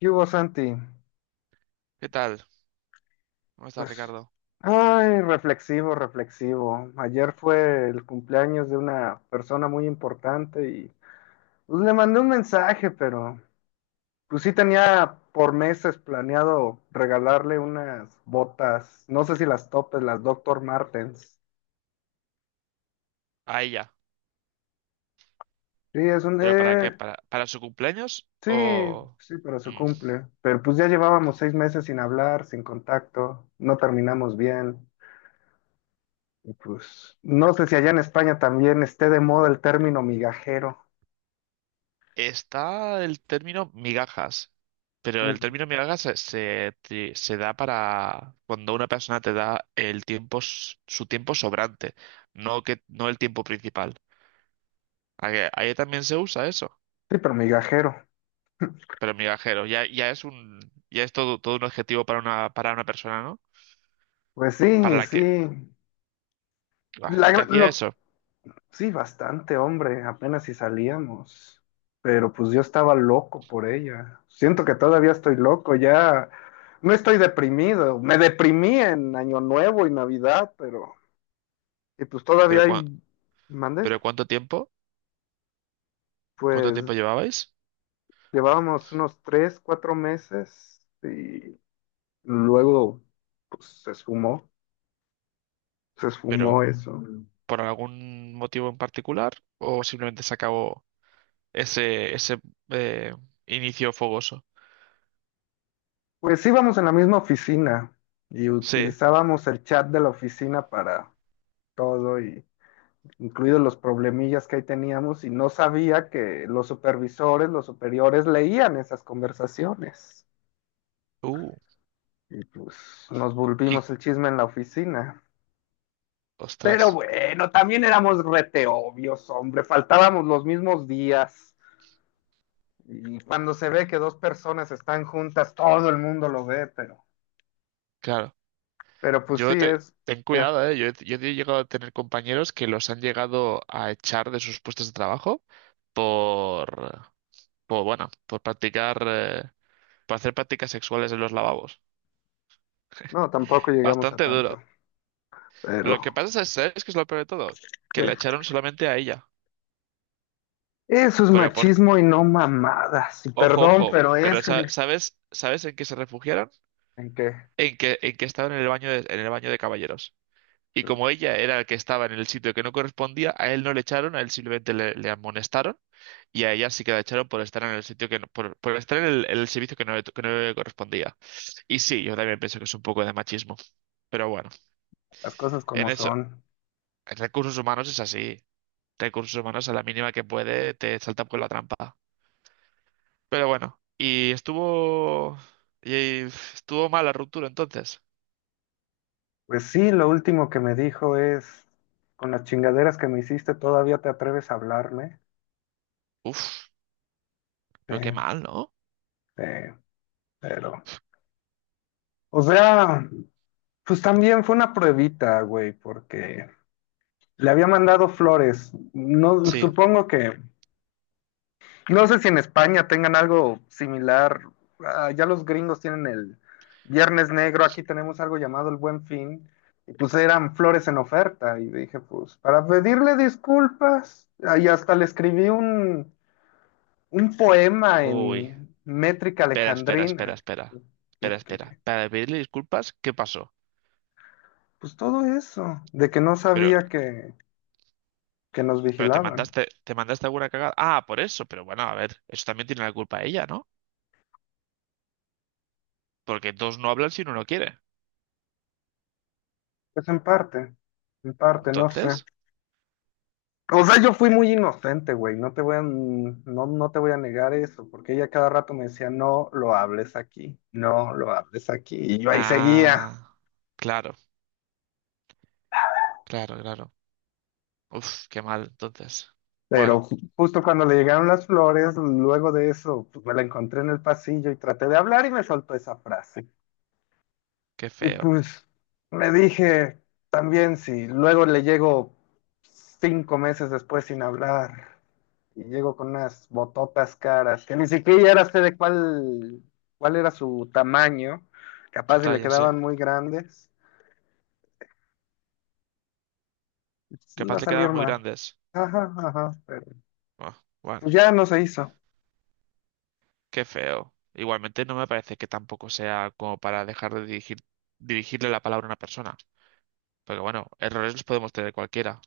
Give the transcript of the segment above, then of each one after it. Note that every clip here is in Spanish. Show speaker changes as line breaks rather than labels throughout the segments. ¿Qué hubo, Santi?
¿Qué tal? ¿Cómo estás,
Pues,
Ricardo?
ay, reflexivo, reflexivo. Ayer fue el cumpleaños de una persona muy importante y pues, le mandé un mensaje, pero pues sí tenía por meses planeado regalarle unas botas, no sé si las topes, las Doctor Martens.
A ella.
Sí,
¿Pero para qué? Para su cumpleaños?
sí,
¿O...?
sí, pero se
Mm.
cumple. Pero pues ya llevábamos 6 meses sin hablar, sin contacto, no terminamos bien. Y pues, no sé si allá en España también esté de moda el término migajero.
Está el término migajas. Pero el
Mm.
término migajas se da para cuando una persona te da el tiempo, su tiempo sobrante, no que, no el tiempo principal. Ahí también se usa eso.
Sí, pero migajero.
Pero migajero, ya es un, ya es todo, todo un adjetivo para una persona, ¿no?
Pues
Para
sí,
la que,
sí.
ah,
La
y te
gra-
hacía
lo-
eso.
sí, bastante, hombre, apenas si salíamos. Pero pues yo estaba loco por ella. Siento que todavía estoy loco, ya no estoy deprimido. Me deprimí en Año Nuevo y Navidad, pero... Y pues
Pero,
todavía hay...
cua-
¿Mandé?
pero ¿cuánto tiempo? ¿Cuánto
Pues
tiempo llevabais?
llevábamos unos 3, 4 meses. Luego, pues se
Pero
esfumó eso.
por algún motivo en particular o simplemente se acabó ese, ese eh, inicio fogoso.
Pues íbamos en la misma oficina y
Sí.
utilizábamos el chat de la oficina para todo, y incluidos los problemillas que ahí teníamos, y no sabía que los supervisores, los superiores leían esas conversaciones.
Uh,
Y pues nos
y
volvimos el chisme en la oficina. Pero
ostras,
bueno, también éramos rete obvios, hombre, faltábamos los mismos días. Y cuando se ve que dos personas están juntas, todo el mundo lo ve, pero,
claro.
pero pues sí es.
Ten
eh,
cuidado, ¿eh? Yo he llegado a tener compañeros que los han llegado a echar de sus puestos de trabajo por, por bueno, por practicar, eh, por hacer prácticas sexuales en los lavabos.
no, tampoco llegamos a
Bastante
tanto.
duro. Lo que
Pero
pasa es, ¿sabes qué es lo peor de todo? Que
¿qué?
la echaron solamente a ella.
Eso es
Pero por,
machismo y no mamadas. Y
Ojo,
perdón,
ojo,
pero eso
¿sabes, sabes en qué se refugiaron?
en que
En que estaban en el baño de, en el baño de caballeros. Y como ella era el que estaba en el sitio que no correspondía, a él no le echaron, a él simplemente le amonestaron y a ella sí que la echaron por estar en el sitio que no- por estar en el servicio que no le correspondía. Y sí, yo también pienso que es un poco de machismo, pero bueno,
las cosas
en
como
eso,
son.
en recursos humanos es así. Recursos humanos a la mínima que puede te saltan por la trampa. Pero bueno, y estuvo. Y estuvo mal la ruptura entonces.
Pues sí, lo último que me dijo es, con las chingaderas que me hiciste, todavía te atreves a hablarme.
Uf,
Sí,
pero qué mal, ¿no?
sí, pero, o sea, pues también fue una pruebita, güey, porque le había mandado flores. No,
Sí.
supongo que. No sé si en España tengan algo similar. Ah, ya los gringos tienen el Viernes Negro. Aquí tenemos algo llamado el Buen Fin. Y pues eran flores en oferta. Y dije, pues, para pedirle disculpas. Ah, y hasta le escribí un poema
Uy.
en métrica
Espera, espera, espera,
alejandrina.
espera. Espera,
¿Qué, qué,
espera.
qué?
Para pedirle disculpas, ¿qué pasó?
Pues todo eso. De que no
Pero,
sabía que nos
pero
vigilaban.
te mandaste alguna cagada. Ah, por eso, pero bueno, a ver, eso también tiene la culpa ella, ¿no? Porque dos no hablan si uno no quiere.
Pues en parte. En parte, no sé.
Entonces.
O sea, yo fui muy inocente, güey, no te voy a, no, no te voy a negar eso, porque ella cada rato me decía, no lo hables aquí, no lo hables aquí, y yo ahí seguía.
Ah, claro, claro, claro. Uf, qué mal, entonces.
Pero
Bueno,
justo cuando le llegaron las flores, luego de eso, pues, me la encontré en el pasillo y traté de hablar y me soltó esa frase.
qué
Y
feo.
pues me dije, también si luego le llego 5 meses después sin hablar, y llego con unas bototas caras, que ni siquiera era sé de cuál era su tamaño.
Su
Capaz si le
talla, sí.
quedaban muy grandes, pues iba
Capaz
a
le
salir
quedaban muy
mal.
grandes.
Ajá, ajá, pero
Ah,
pues
bueno.
ya no se hizo.
Qué feo. Igualmente no me parece que tampoco sea como para dejar de dirigir, dirigirle la palabra a una persona. Porque bueno, errores los podemos tener cualquiera.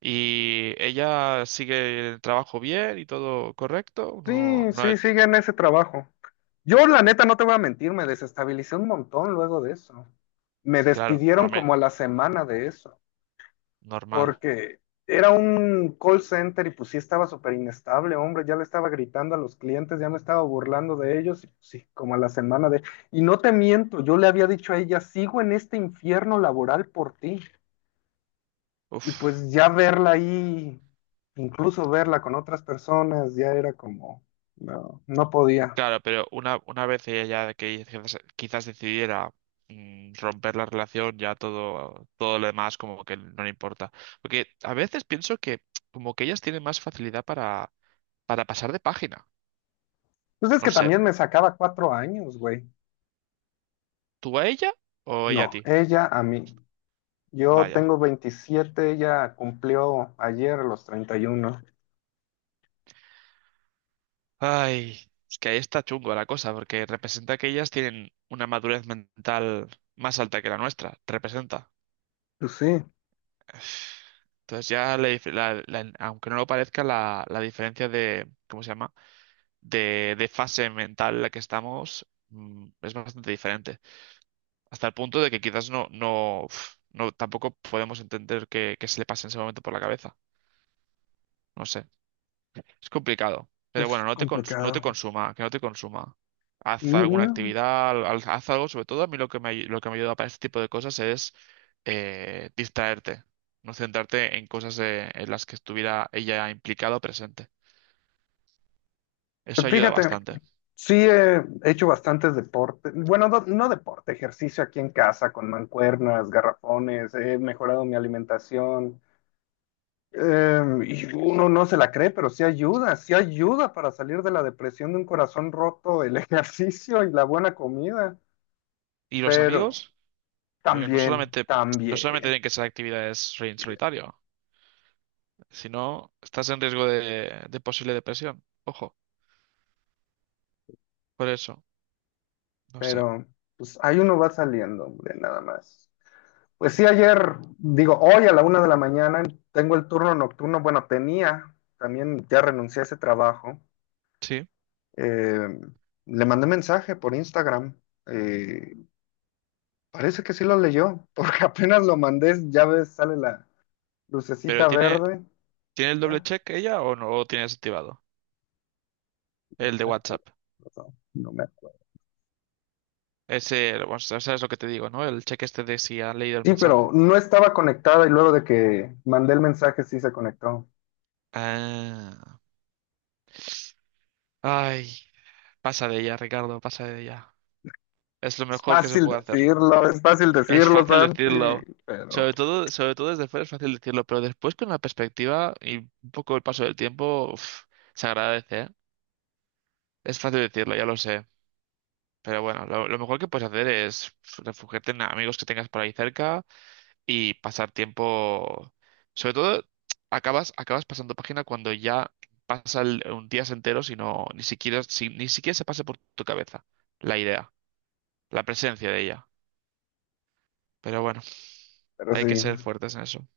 ¿Y ella sigue el trabajo bien y todo correcto?
Sí, sí, sigue en ese trabajo. Yo, la neta, no te voy a mentir, me desestabilicé un montón luego de eso. Me
Claro,
despidieron
no, me,
como a la semana de eso.
normal.
Porque era un call center y pues sí estaba súper inestable, hombre, ya le estaba gritando a los clientes, ya me estaba burlando de ellos, y pues, sí, como a la semana de... Y no te miento, yo le había dicho a ella, sigo en este infierno laboral por ti, y
Uf,
pues ya verla ahí, incluso verla con otras personas, ya era como, no, no podía.
claro, pero una vez ella, ya que quizás, quizás decidiera romper la relación, ya todo, todo lo demás como que no le importa. Porque a veces pienso que como que ellas tienen más facilidad para pasar de página.
Pues es
No
que
sé,
también me sacaba 4 años, güey.
¿tú a ella o ella a
No,
ti?
ella a mí. Yo
Vaya.
tengo 27. Ella cumplió ayer los 31.
Ay, es que ahí está chungo la cosa, porque representa que ellas tienen una madurez mental más alta que la nuestra. Representa.
Pues sí,
Entonces ya, le dif- la- la- aunque no lo parezca, la diferencia de, ¿cómo se llama? De fase mental en la que estamos es bastante diferente. Hasta el punto de que quizás no, no, uf, no tampoco podemos entender qué, qué se le pasa en ese momento por la cabeza. No sé. Es complicado. Pero bueno,
es
no te
complicado.
consuma, que no te consuma. Haz alguna
No,
actividad, haz algo. Sobre todo a mí lo que me, lo que me ayuda para este tipo de cosas es distraerte, no centrarte en cosas en las que estuviera ella implicada o presente. Eso
pues
ayuda
fíjate,
bastante.
sí he hecho bastantes deportes. Bueno, no, no deporte, ejercicio aquí en casa con mancuernas, garrafones, he mejorado mi alimentación. Y uno no se la cree, pero sí ayuda para salir de la depresión de un corazón roto, el ejercicio y la buena comida.
¿Y los
Pero
amigos? Porque no
también,
solamente, no solamente
también,
tienen que ser actividades en solitario, sino estás en riesgo de posible depresión. Ojo, por eso, no sé.
pero pues ahí uno va saliendo, hombre, nada más. Pues sí, ayer, digo, hoy a la 1 de la mañana tengo el turno nocturno. Bueno, tenía, también ya renuncié a ese trabajo.
Sí.
Eh, Le mandé mensaje por Instagram. Eh, Parece que sí lo leyó, porque apenas lo mandé, ya ves, sale la
¿Pero
lucecita
tiene,
verde.
tiene el doble
Ah,
check ella o no lo tiene desactivado? El de
ah,
WhatsApp.
pasó, no me-
Ese, bueno, sabes lo que te digo, ¿no? El cheque este de si ha leído el
Sí, pero
mensaje.
no estaba conectada y luego de que mandé el mensaje sí se conectó.
Ah. Ay, pasa de ella, Ricardo, pasa de ella. Es lo mejor que se puede hacer.
Es fácil
Es
decirlo,
fácil
Santi,
decirlo.
pero,
Sobre todo desde fuera es fácil decirlo, pero después con la perspectiva y un poco el paso del tiempo, uf, se agradece, ¿eh? Es fácil decirlo, ya lo sé. Pero bueno, lo mejor que puedes hacer es refugiarte en amigos que tengas por ahí cerca y pasar tiempo. Sobre todo, acabas, acabas pasando página cuando ya un días enteros y no, ni siquiera, ni siquiera se pase por tu cabeza la idea, la presencia de ella. Pero bueno,
pero
hay que
sí.
ser fuertes en eso.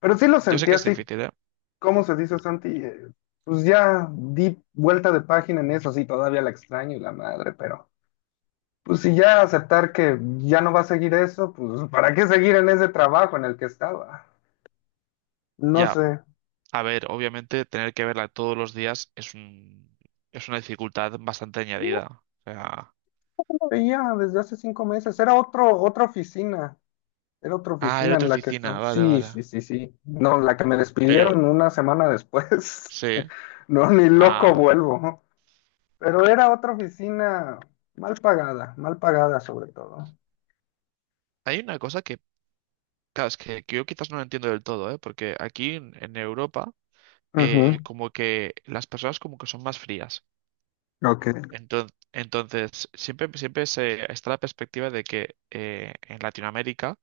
Pero sí lo
Yo sé
sentí
que es
así.
difícil, ¿eh?
¿Cómo se dice, Santi? Pues ya di vuelta de página en eso, sí, todavía la extraño y la madre, pero pues si ya aceptar que ya no va a seguir eso, pues ¿para qué seguir en ese trabajo en el que estaba? No
Ya,
sé.
a ver, obviamente tener que verla todos los días es un, es una dificultad bastante añadida. O sea,
No veía desde hace 5 meses, era otro, otra oficina, era otra
ah, era
oficina
otra
en la que
oficina,
estaba.
vale,
Sí,
vale.
sí, sí, sí. No, la que me
Pero,
despidieron una semana después.
sí,
No, ni
ah,
loco
vale.
vuelvo. Pero era otra oficina mal pagada sobre todo.
Hay una cosa que claro, es que yo quizás no lo entiendo del todo, ¿eh? Porque aquí en Europa,
Ujú.
como que las personas como que son más frías.
Ok.
Entonces, entonces siempre, siempre se, está la perspectiva de que en Latinoamérica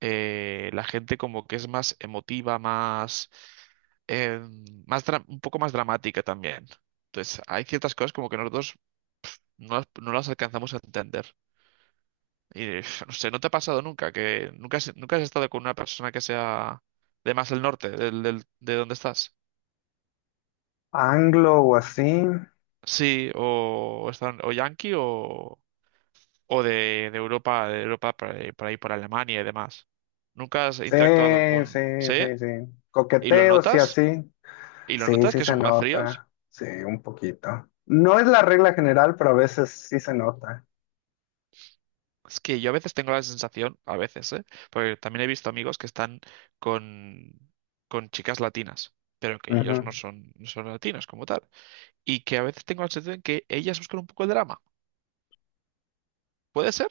la gente como que es más emotiva, más, eh, un poco más dramática también. Entonces, hay ciertas cosas como que nosotros no, no las alcanzamos a entender. Y uf, no sé, ¿no te ha pasado nunca que nunca has, nunca has estado con una persona que sea de más el norte, de donde estás?
Anglo o así.
Sí, o, están, o yanqui o de Europa por ahí, por ahí, por Alemania y demás. ¿Nunca has
Sí,
interactuado con...
sí,
¿Sí?
sí, sí.
¿Y lo
Coqueteo, sí,
notas?
así.
¿Y lo
Sí,
notas
sí
que
se
son más fríos?
nota. Sí, un poquito. No es la regla general, pero a veces sí se nota.
Es que yo a veces tengo la sensación, a veces, ¿eh? Porque también he visto amigos que están con, con chicas latinas, pero que ellos no
Ujú.
son, no son latinos como tal. Y que a veces tengo la sensación de que ellas buscan un poco el drama. ¿Puede ser?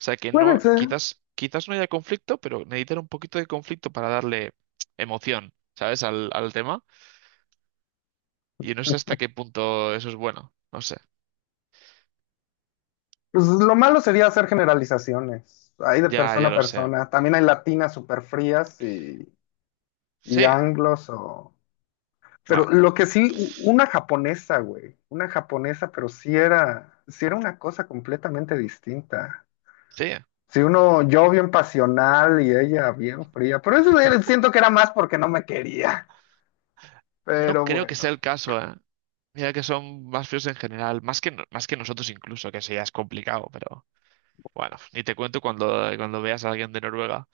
O sea, que no,
Puede ser.
quizás, quizás no haya conflicto, pero necesitan un poquito de conflicto para darle emoción, ¿sabes? Al, al tema. Y no sé hasta qué punto eso es bueno. No sé.
Pues lo malo sería hacer generalizaciones. Hay de
Ya,
persona
ya
a
lo sé.
persona. También hay latinas súper frías y
Sí,
anglos o... Pero
bueno,
lo que sí, una japonesa, güey. Una japonesa, pero sí era una cosa completamente distinta.
sí.
Si uno, yo bien pasional y ella bien fría, pero siento que era más porque no me quería.
No
Pero
creo que
bueno,
sea el caso, ¿eh? Mira que son más fríos en general, más que, más que nosotros incluso, que eso ya es complicado, pero bueno, ni te cuento cuando, cuando veas a alguien de Noruega,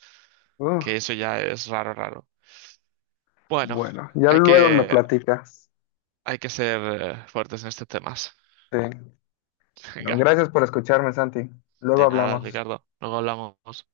que
uf,
eso ya es raro, raro. Bueno,
bueno, ya
hay
luego me
que,
platicas.
hay que ser fuertes en estos temas.
Sí. Bueno,
Venga,
gracias por escucharme, Santi. Luego
de nada,
hablamos.
Ricardo. Luego hablamos.